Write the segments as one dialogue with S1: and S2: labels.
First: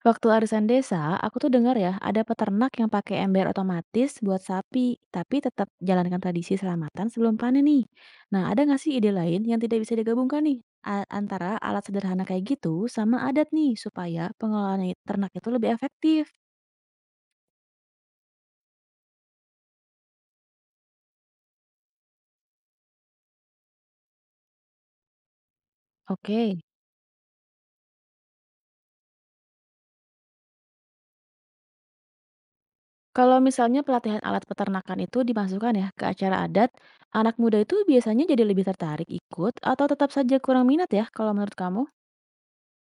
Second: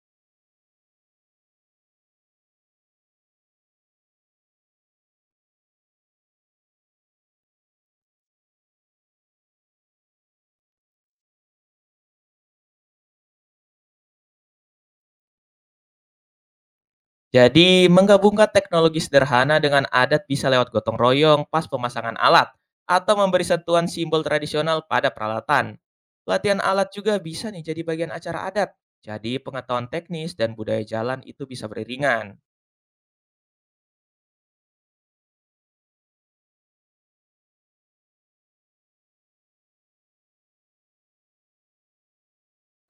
S1: Waktu arisan desa, aku tuh dengar ya, ada peternak yang pakai ember otomatis buat sapi, tapi tetap jalankan tradisi selamatan sebelum panen nih. Nah, ada nggak sih ide lain yang tidak bisa digabungkan nih? Antara alat sederhana kayak gitu sama adat nih, supaya pengelolaan ternak itu lebih efektif.
S2: Jadi, menggabungkan teknologi sederhana dengan adat bisa lewat gotong royong pas pemasangan alat, atau memberi sentuhan simbol tradisional pada peralatan.
S1: Oke,
S2: Pelatihan alat juga bisa nih jadi bagian acara adat. Jadi, pengetahuan teknis dan budaya jalan itu bisa beriringan.
S1: kalau misalnya pelatihan alat peternakan itu dimasukkan ya ke acara adat, anak muda itu biasanya jadi lebih tertarik ikut atau tetap saja kurang minat ya kalau menurut kamu?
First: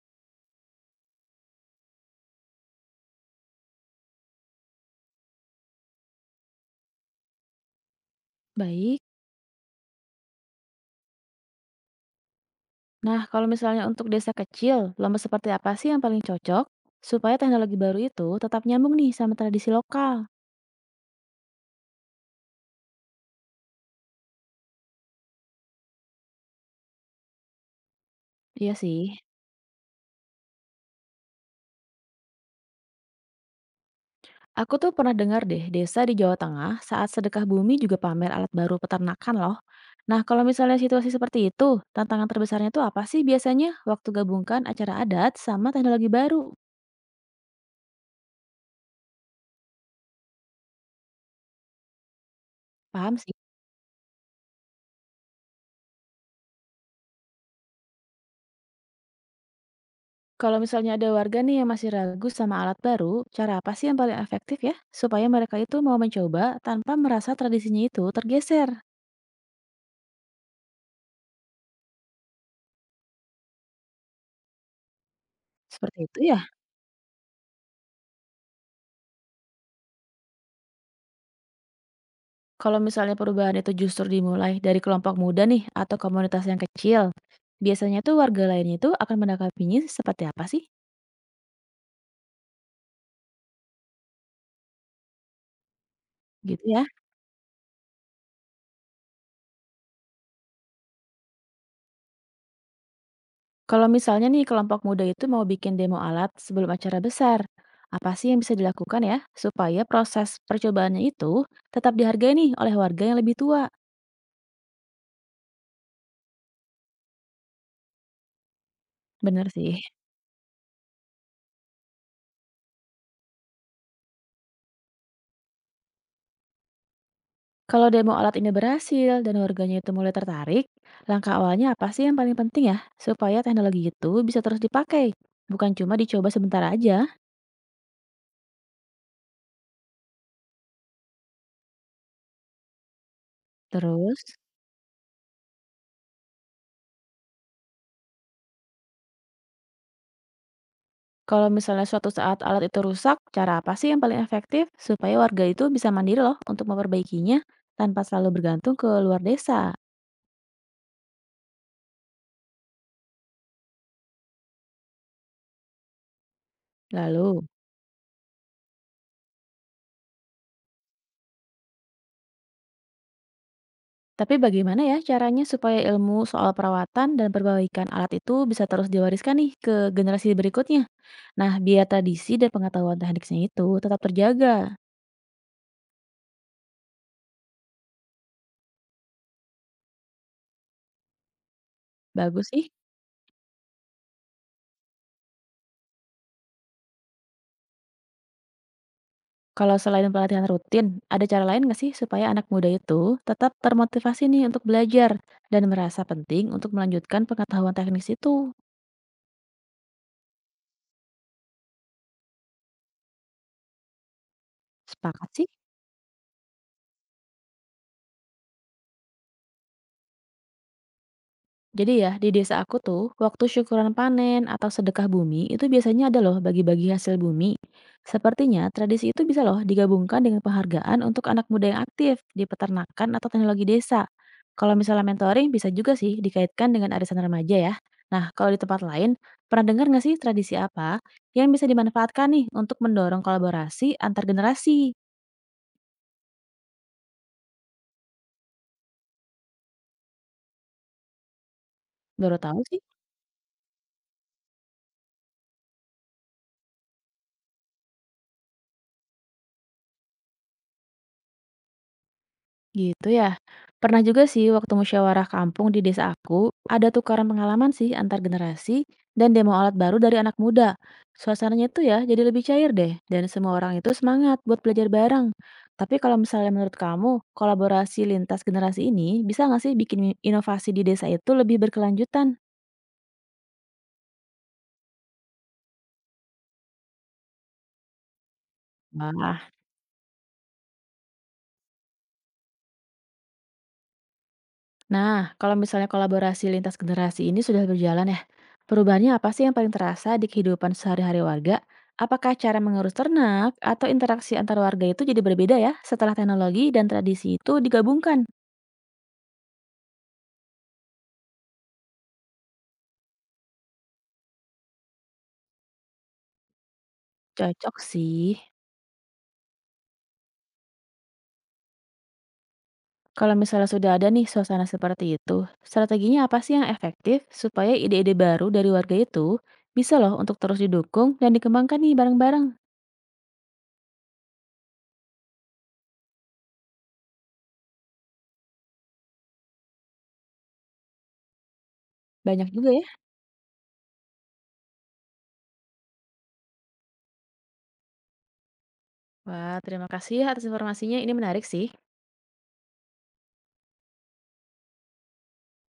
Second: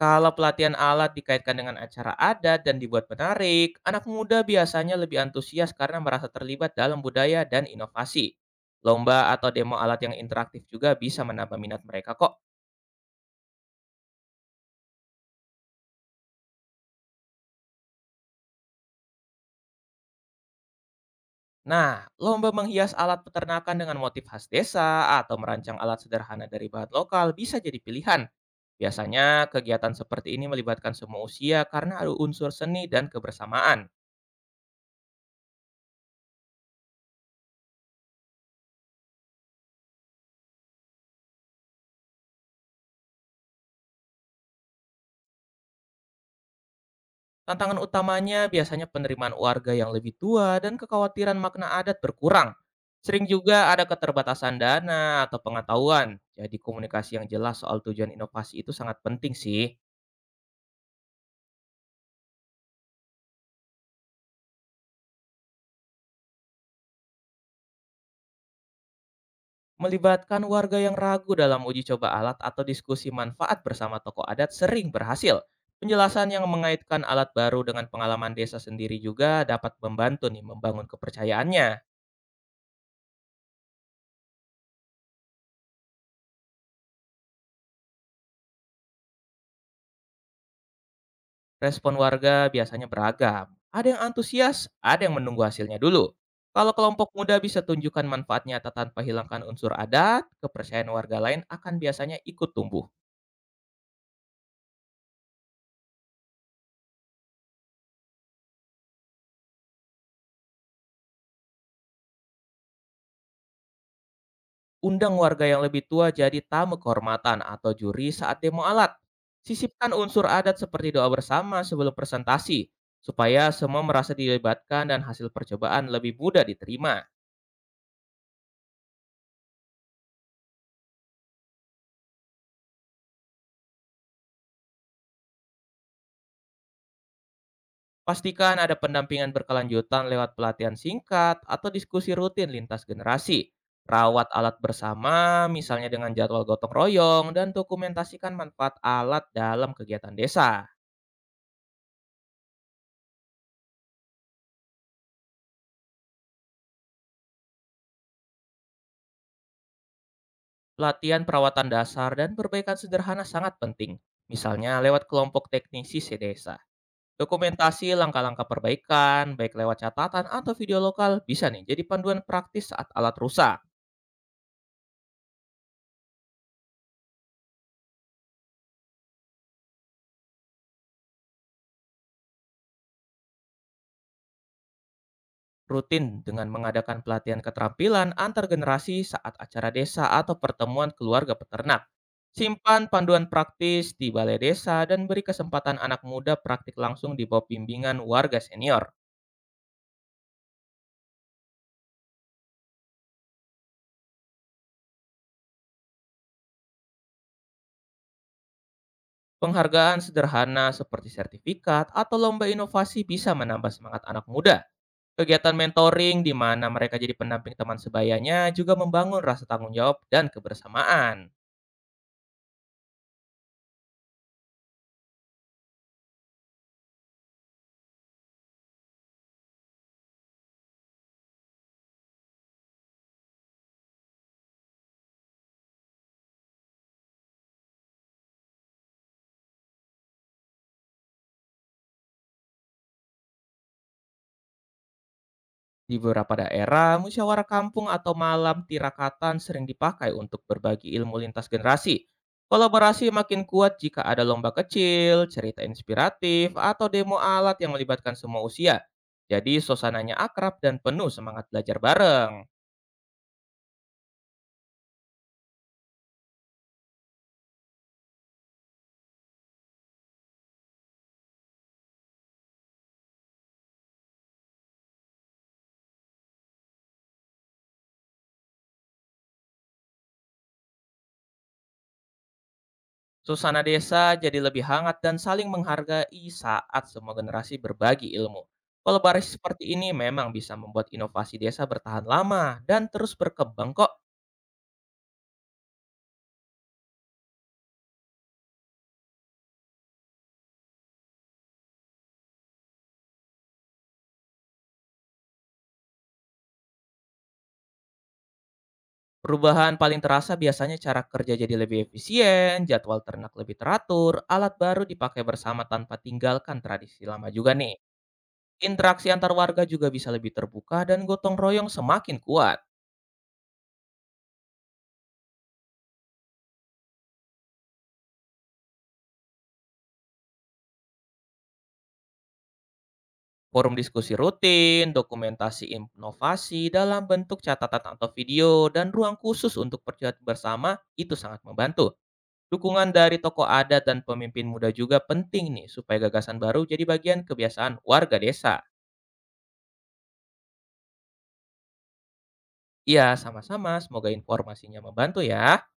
S2: Kalau pelatihan alat dikaitkan dengan acara adat dan dibuat menarik, anak muda biasanya lebih antusias karena merasa terlibat dalam budaya dan inovasi.
S1: Baik.
S2: Lomba atau demo alat yang interaktif juga bisa menambah minat mereka kok.
S1: Nah, kalau misalnya untuk desa kecil, lomba seperti apa sih yang paling cocok supaya teknologi baru itu tetap nyambung nih sama tradisi lokal?
S2: Nah, lomba menghias alat peternakan dengan motif khas desa atau merancang alat sederhana dari bahan lokal bisa jadi pilihan.
S1: Iya sih.
S2: Biasanya, kegiatan seperti ini melibatkan semua usia karena ada unsur seni dan kebersamaan.
S1: Aku tuh pernah dengar deh, desa di Jawa Tengah saat sedekah bumi juga pamer alat baru peternakan loh. Nah, kalau misalnya situasi seperti itu, tantangan terbesarnya tuh apa sih biasanya waktu gabungkan acara adat sama teknologi baru?
S2: Tantangan utamanya biasanya penerimaan warga yang lebih tua dan kekhawatiran makna adat berkurang.
S1: Paham
S2: Sering
S1: sih.
S2: juga ada keterbatasan dana atau pengetahuan, jadi komunikasi yang jelas soal tujuan inovasi itu sangat penting sih.
S1: Kalau misalnya ada warga nih yang masih ragu sama alat baru, cara apa sih yang paling efektif ya supaya mereka itu mau mencoba tanpa merasa tradisinya itu tergeser?
S2: Melibatkan warga yang ragu dalam uji coba alat atau diskusi manfaat bersama tokoh adat sering berhasil.
S1: Seperti itu
S2: Penjelasan
S1: ya?
S2: yang mengaitkan alat baru dengan pengalaman desa sendiri juga dapat membantu nih membangun kepercayaannya.
S1: Kalau misalnya perubahan itu justru dimulai dari kelompok muda nih atau komunitas yang kecil, biasanya tuh warga lainnya itu akan menanggapinya seperti apa sih?
S2: Respon warga biasanya beragam. Ada yang antusias, ada yang menunggu hasilnya dulu.
S1: Gitu
S2: Kalau
S1: ya.
S2: kelompok muda bisa tunjukkan manfaat nyata tanpa hilangkan unsur adat, kepercayaan warga lain akan biasanya ikut tumbuh.
S1: Kalau misalnya nih kelompok muda itu mau bikin demo alat sebelum acara besar, apa sih yang bisa dilakukan ya supaya proses percobaannya itu tetap dihargai nih oleh warga yang lebih tua?
S2: Undang warga yang lebih tua jadi tamu kehormatan atau juri saat demo alat.
S1: Bener sih.
S2: Sisipkan unsur adat seperti doa bersama sebelum presentasi, supaya semua merasa dilibatkan dan hasil percobaan lebih mudah diterima.
S1: Kalau demo alat ini berhasil dan warganya itu mulai tertarik, langkah awalnya apa sih yang paling penting ya? Supaya teknologi itu bisa terus dipakai, bukan cuma dicoba sebentar aja.
S2: Pastikan ada pendampingan berkelanjutan lewat pelatihan singkat atau diskusi rutin lintas generasi.
S1: Terus,
S2: Rawat alat bersama, misalnya dengan jadwal gotong royong, dan dokumentasikan manfaat alat dalam kegiatan desa.
S1: kalau misalnya suatu saat alat itu rusak, cara apa sih yang paling efektif supaya warga itu bisa mandiri loh untuk memperbaikinya tanpa selalu bergantung ke luar desa?
S2: Latihan perawatan dasar dan perbaikan sederhana sangat penting, misalnya lewat kelompok teknisi sedesa.
S1: Lalu,
S2: Dokumentasi langkah-langkah perbaikan, baik lewat catatan atau video lokal, bisa nih jadi panduan praktis saat alat rusak.
S1: tapi bagaimana ya caranya supaya ilmu soal perawatan dan perbaikan alat itu bisa terus diwariskan nih ke generasi berikutnya? Nah, biar tradisi dan pengetahuan teknisnya itu tetap terjaga.
S2: Rutin dengan mengadakan pelatihan keterampilan antar generasi saat acara desa atau pertemuan keluarga peternak.
S1: Bagus sih.
S2: Simpan panduan praktis di balai desa dan beri kesempatan anak muda praktik langsung di bawah bimbingan warga senior.
S1: Kalau selain pelatihan rutin, ada cara lain nggak sih supaya anak muda itu tetap termotivasi nih untuk belajar dan merasa penting untuk melanjutkan pengetahuan teknis itu?
S2: Penghargaan sederhana seperti sertifikat atau lomba inovasi bisa menambah semangat anak muda.
S1: Sepakat sih?
S2: Kegiatan mentoring di mana mereka jadi pendamping teman sebayanya juga membangun rasa tanggung jawab dan kebersamaan.
S1: Jadi ya, di desa aku tuh, waktu syukuran panen atau sedekah bumi itu biasanya ada loh bagi-bagi hasil bumi. Sepertinya tradisi itu bisa loh digabungkan dengan penghargaan untuk anak muda yang aktif di peternakan atau teknologi desa. Kalau misalnya mentoring bisa juga sih dikaitkan dengan arisan remaja ya. Nah, kalau di tempat lain, pernah dengar nggak sih tradisi apa yang bisa dimanfaatkan nih untuk mendorong kolaborasi antar generasi?
S2: Di beberapa daerah, musyawarah kampung atau malam tirakatan sering dipakai untuk berbagi ilmu lintas generasi.
S1: Baru tahu sih.
S2: Kolaborasi makin kuat jika ada lomba kecil, cerita inspiratif, atau demo alat yang melibatkan semua usia. Jadi suasananya akrab dan penuh semangat belajar bareng.
S1: Gitu ya. Pernah juga sih waktu musyawarah kampung di desa aku, ada tukaran pengalaman sih antar generasi dan demo alat baru dari anak muda. Suasananya tuh ya jadi lebih cair deh dan semua orang itu semangat buat belajar bareng. Tapi kalau misalnya menurut kamu, kolaborasi lintas generasi ini bisa nggak sih bikin inovasi di desa itu lebih berkelanjutan?
S2: Suasana desa jadi lebih hangat dan saling menghargai saat semua generasi berbagi ilmu. Kolaborasi
S1: Wah.
S2: seperti ini memang bisa membuat inovasi desa bertahan lama dan terus berkembang kok.
S1: Nah, kalau misalnya kolaborasi lintas generasi ini sudah berjalan ya, perubahannya apa sih yang paling terasa di kehidupan sehari-hari warga? Apakah cara mengurus ternak atau interaksi antar warga itu jadi berbeda ya setelah teknologi dan tradisi itu digabungkan?
S2: Perubahan paling terasa biasanya cara kerja jadi lebih efisien, jadwal ternak lebih teratur, alat baru dipakai bersama tanpa tinggalkan tradisi lama juga
S1: Cocok
S2: nih.
S1: sih.
S2: Interaksi antar warga juga bisa lebih terbuka dan gotong royong semakin kuat.
S1: Kalau misalnya sudah ada nih suasana seperti itu, strateginya apa sih yang efektif supaya ide-ide baru dari warga itu bisa loh untuk terus didukung dan dikembangkan nih bareng-bareng?
S2: Forum diskusi rutin, dokumentasi inovasi dalam bentuk catatan atau video, dan ruang khusus untuk percaya bersama itu sangat membantu.
S1: Banyak juga ya.
S2: Dukungan dari tokoh adat dan pemimpin muda juga penting nih supaya gagasan baru jadi bagian kebiasaan warga desa.
S1: Wah, terima kasih ya atas informasinya. Ini menarik sih.
S2: Iya, sama-sama. Semoga informasinya membantu ya.